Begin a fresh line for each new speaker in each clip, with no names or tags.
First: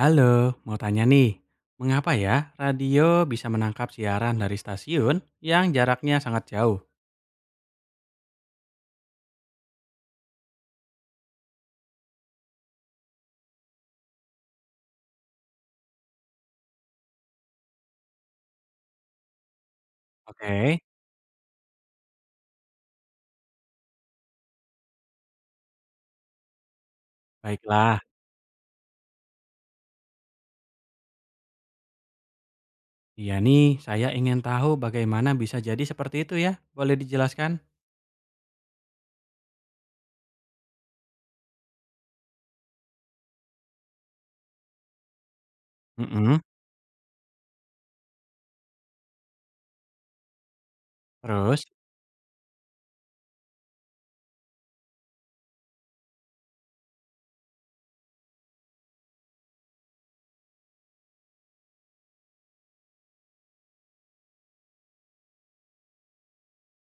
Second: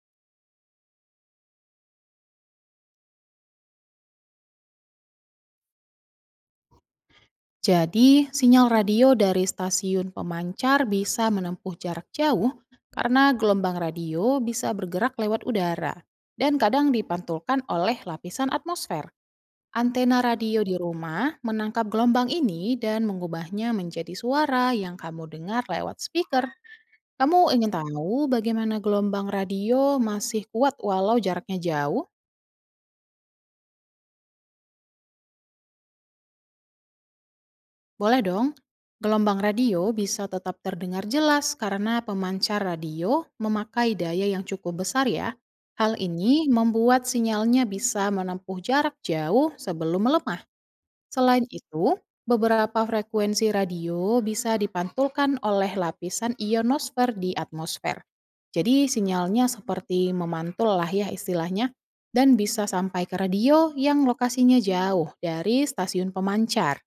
Halo, mau tanya nih, mengapa ya radio bisa menangkap siaran dari stasiun yang jaraknya sangat jauh?
Jadi, sinyal radio dari stasiun pemancar bisa menempuh jarak jauh karena gelombang radio bisa bergerak lewat udara dan kadang dipantulkan oleh lapisan atmosfer. Antena radio di
Oke,
rumah menangkap gelombang ini dan mengubahnya menjadi suara yang kamu dengar lewat speaker. Kamu ingin
baiklah.
tahu bagaimana gelombang radio masih kuat walau jaraknya jauh?
Iya nih, saya ingin tahu bagaimana bisa jadi seperti itu ya. Boleh dijelaskan?
Boleh dong, gelombang radio bisa tetap terdengar jelas karena pemancar radio memakai daya yang cukup besar ya. Hal
Mm-mm.
ini membuat sinyalnya bisa menempuh jarak jauh sebelum melemah. Selain
Terus,
itu, beberapa frekuensi radio bisa dipantulkan oleh lapisan ionosfer di atmosfer. Jadi sinyalnya seperti memantul lah ya istilahnya dan bisa sampai ke radio yang lokasinya jauh dari stasiun pemancar.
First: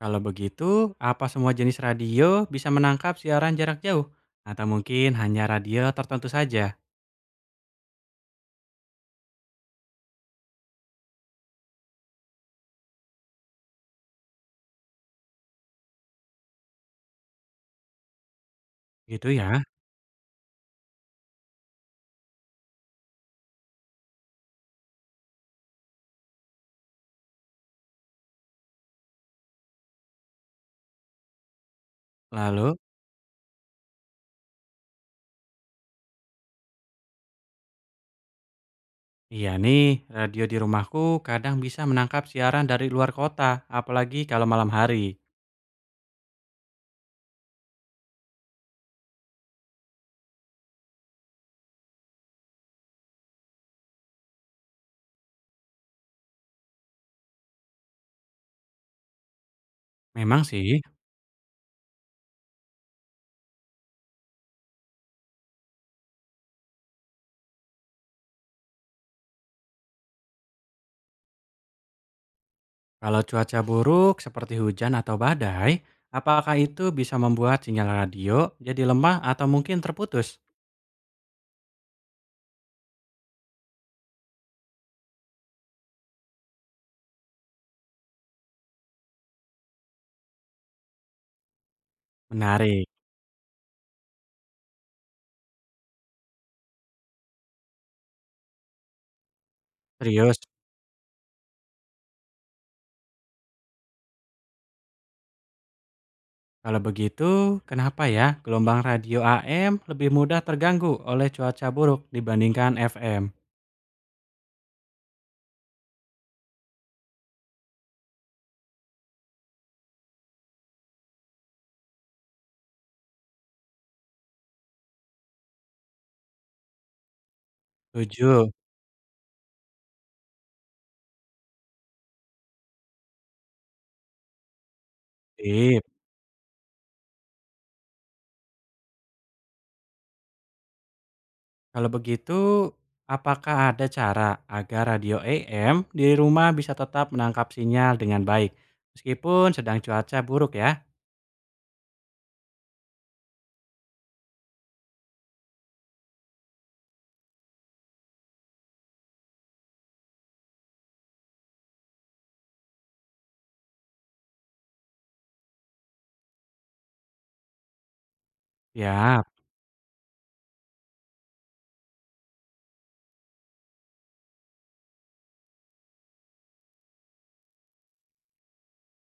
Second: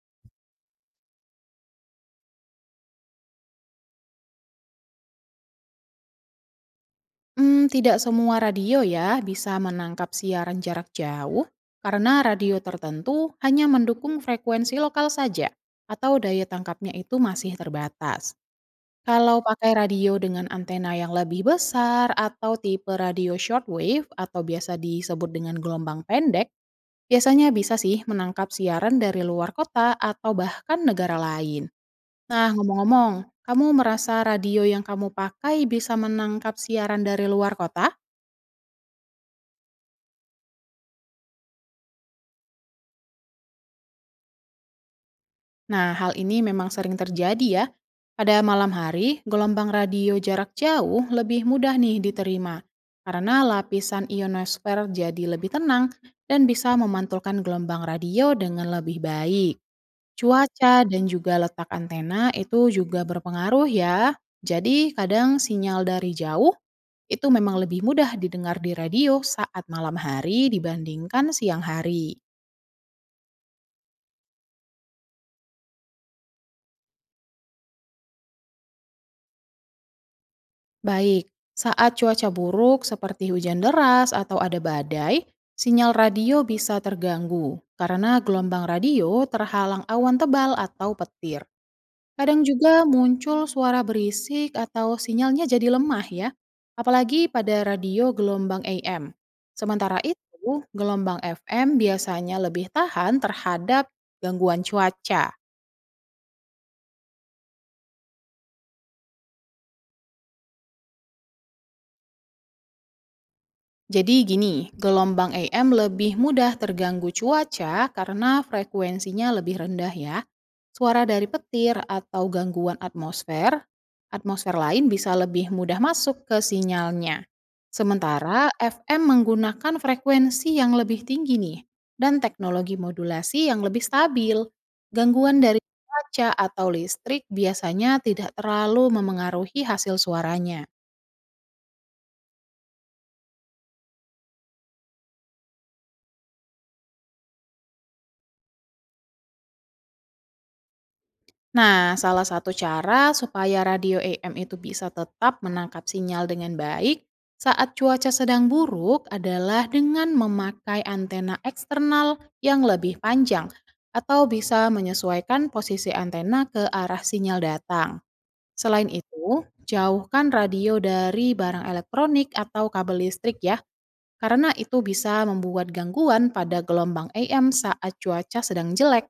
kalau begitu, apa semua jenis radio bisa menangkap siaran jarak jauh? Atau mungkin hanya radio tertentu saja?
Tidak semua radio ya bisa menangkap siaran jarak jauh, karena radio tertentu hanya mendukung frekuensi lokal saja atau daya tangkapnya itu masih terbatas.
Gitu
Kalau
ya.
pakai radio dengan antena yang lebih besar atau tipe radio shortwave atau biasa disebut dengan gelombang pendek, biasanya bisa sih menangkap siaran dari luar kota atau bahkan negara lain. Nah,
Lalu,
ngomong-ngomong, kamu merasa radio yang kamu pakai bisa menangkap siaran dari luar kota?
iya nih, radio di rumahku kadang bisa menangkap siaran dari luar kota, apalagi kalau malam hari.
Nah, hal ini memang sering terjadi ya. Pada malam hari, gelombang radio jarak jauh lebih mudah nih diterima karena lapisan ionosfer jadi lebih tenang dan bisa memantulkan gelombang radio dengan lebih baik.
Memang sih,
Cuaca dan juga letak antena itu juga berpengaruh ya. Jadi, kadang sinyal dari jauh itu memang lebih mudah didengar di radio saat malam hari dibandingkan siang hari.
kalau cuaca buruk seperti hujan atau badai, apakah itu bisa membuat sinyal radio jadi lemah atau mungkin terputus?
Baik, saat cuaca buruk seperti hujan deras atau ada badai, sinyal radio bisa terganggu karena gelombang radio terhalang awan tebal atau petir. Kadang
Menarik.
juga muncul suara berisik atau sinyalnya jadi lemah ya, apalagi pada radio gelombang AM. Sementara
Serius,
itu, gelombang FM biasanya lebih tahan terhadap gangguan cuaca.
kalau begitu, kenapa ya gelombang radio AM lebih mudah terganggu oleh cuaca buruk dibandingkan FM?
Jadi gini, gelombang AM lebih mudah terganggu cuaca karena frekuensinya lebih rendah ya. Suara dari petir atau gangguan atmosfer lain bisa lebih mudah masuk ke sinyalnya.
7.
Sementara FM menggunakan frekuensi yang lebih tinggi nih dan teknologi modulasi yang lebih stabil. Gangguan dari
Sip.
cuaca atau listrik biasanya tidak terlalu memengaruhi hasil suaranya.
Kalau begitu, apakah ada cara agar radio AM di rumah bisa tetap menangkap sinyal dengan baik meskipun sedang cuaca buruk ya?
Nah, salah satu cara supaya radio AM itu bisa tetap menangkap sinyal dengan baik saat cuaca sedang buruk adalah dengan memakai antena eksternal yang lebih panjang atau bisa menyesuaikan posisi antena ke arah sinyal datang. Selain
Ya.
itu, jauhkan radio dari barang elektronik atau kabel listrik ya, karena itu bisa membuat gangguan pada gelombang AM saat cuaca sedang jelek.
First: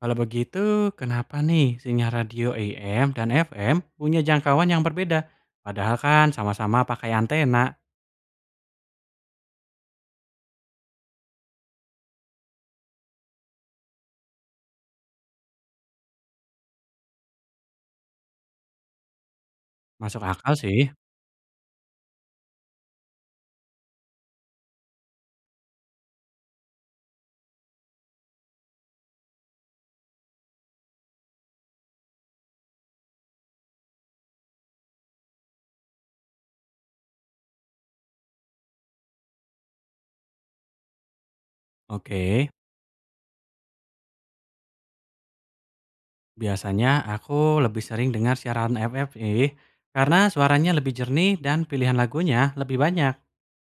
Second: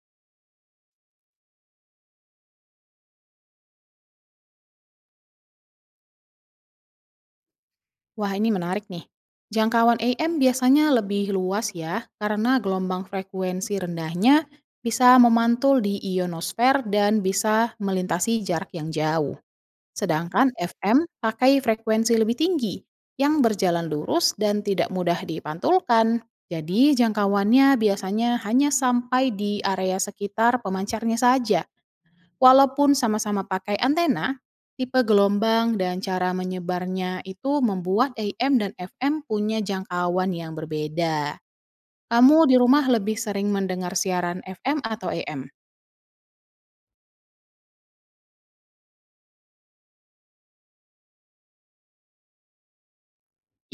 Kalau begitu, kenapa nih sinyal radio AM dan FM punya jangkauan yang berbeda? Padahal kan sama-sama pakai antena.
Wah, ini menarik nih. Jangkauan AM biasanya lebih luas ya, karena gelombang frekuensi rendahnya bisa memantul di ionosfer dan bisa melintasi jarak yang jauh.
Masuk
Sedangkan
akal sih.
FM pakai frekuensi lebih tinggi, yang berjalan lurus dan tidak mudah dipantulkan. Jadi jangkauannya biasanya hanya sampai di area sekitar pemancarnya saja. Walaupun sama-sama pakai antena, tipe gelombang dan cara menyebarnya itu membuat AM dan FM punya jangkauan yang berbeda. Kamu
Oke,
di rumah lebih sering mendengar siaran FM atau AM?
biasanya aku lebih sering dengar siaran FM sih, karena suaranya lebih jernih dan pilihan lagunya lebih banyak.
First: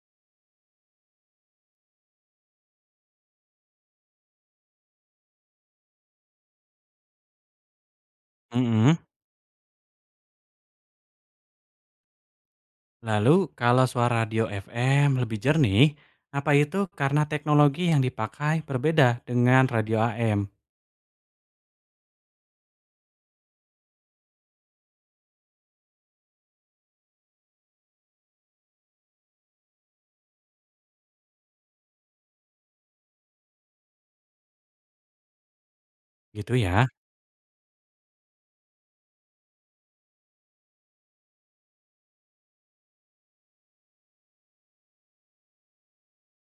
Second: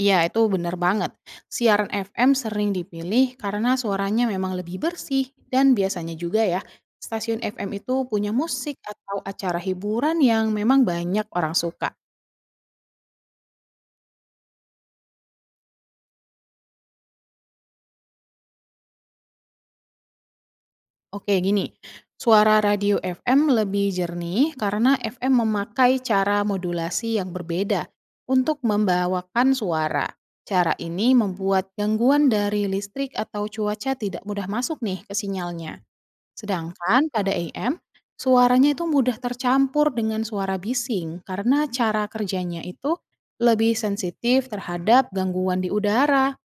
Iya, itu benar banget. Siaran FM sering dipilih karena suaranya memang lebih bersih dan biasanya juga ya, stasiun FM itu punya musik
Mm-mm.
atau acara hiburan yang memang banyak orang suka.
Lalu kalau suara radio FM lebih jernih, apa itu karena teknologi yang dipakai berbeda dengan radio AM?
Oke, gini. Suara radio FM lebih jernih karena FM memakai cara modulasi yang berbeda untuk membawakan suara. Cara ini membuat gangguan dari listrik atau cuaca tidak mudah masuk nih ke sinyalnya.
Gitu ya.
Sedangkan pada AM, suaranya itu mudah tercampur dengan suara bising karena cara kerjanya itu lebih sensitif terhadap gangguan di udara.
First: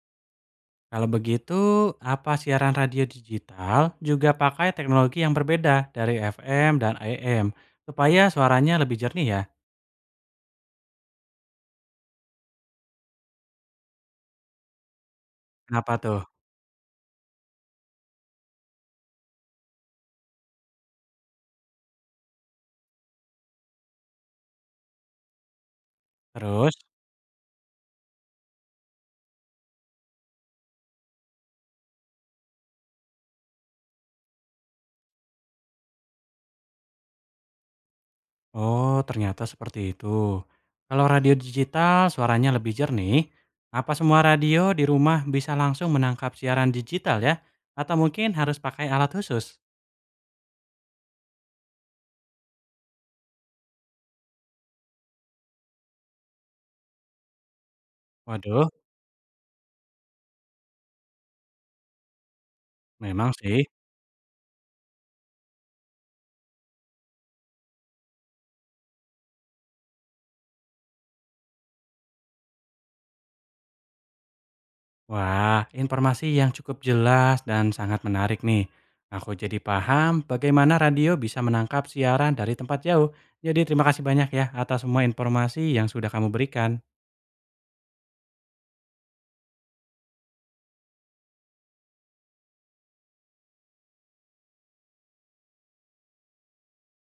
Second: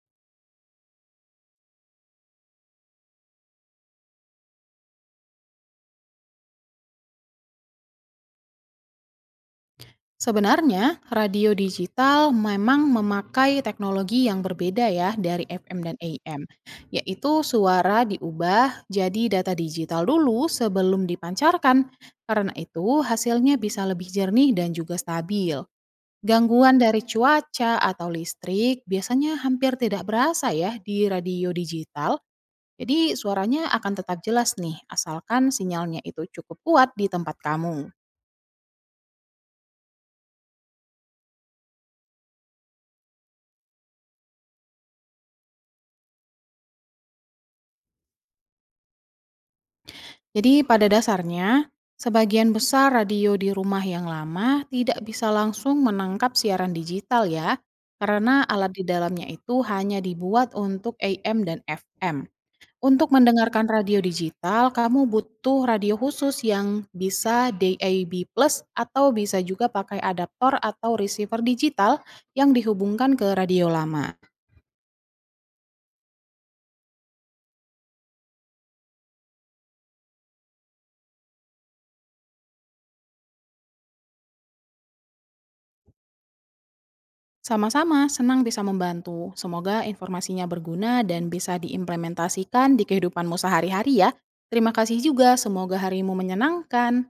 Kalau begitu, apa siaran radio digital juga pakai teknologi yang berbeda dari FM dan AM supaya suaranya lebih jernih ya?
Sebenarnya, radio digital memang memakai teknologi yang berbeda ya dari FM
Kenapa
dan
tuh?
AM, yaitu suara diubah jadi data digital dulu sebelum dipancarkan. Karena itu, hasilnya bisa lebih jernih dan juga stabil.
Terus?
Gangguan dari cuaca atau listrik biasanya hampir tidak berasa ya di radio digital. Jadi suaranya akan tetap jelas nih, asalkan sinyalnya itu cukup kuat di tempat kamu.
Oh, ternyata seperti itu. Kalau radio digital suaranya lebih jernih, apa semua radio di rumah bisa langsung menangkap siaran digital ya? Atau mungkin harus pakai alat khusus?
Jadi pada dasarnya, sebagian besar radio di rumah yang lama tidak bisa langsung menangkap siaran digital ya, karena
Waduh,
alat di dalamnya itu hanya dibuat untuk AM dan FM. Untuk
memang sih.
mendengarkan radio digital, kamu butuh radio khusus yang bisa DAB+ atau bisa juga pakai adaptor atau receiver digital yang dihubungkan ke radio lama.
Wah, informasi yang cukup jelas dan sangat menarik nih. Aku jadi paham bagaimana radio bisa menangkap siaran dari tempat jauh. Jadi terima kasih banyak ya atas semua informasi yang sudah kamu berikan.
Sama-sama, senang bisa membantu. Semoga informasinya berguna dan bisa diimplementasikan di kehidupanmu sehari-hari ya. Terima kasih juga, semoga harimu menyenangkan.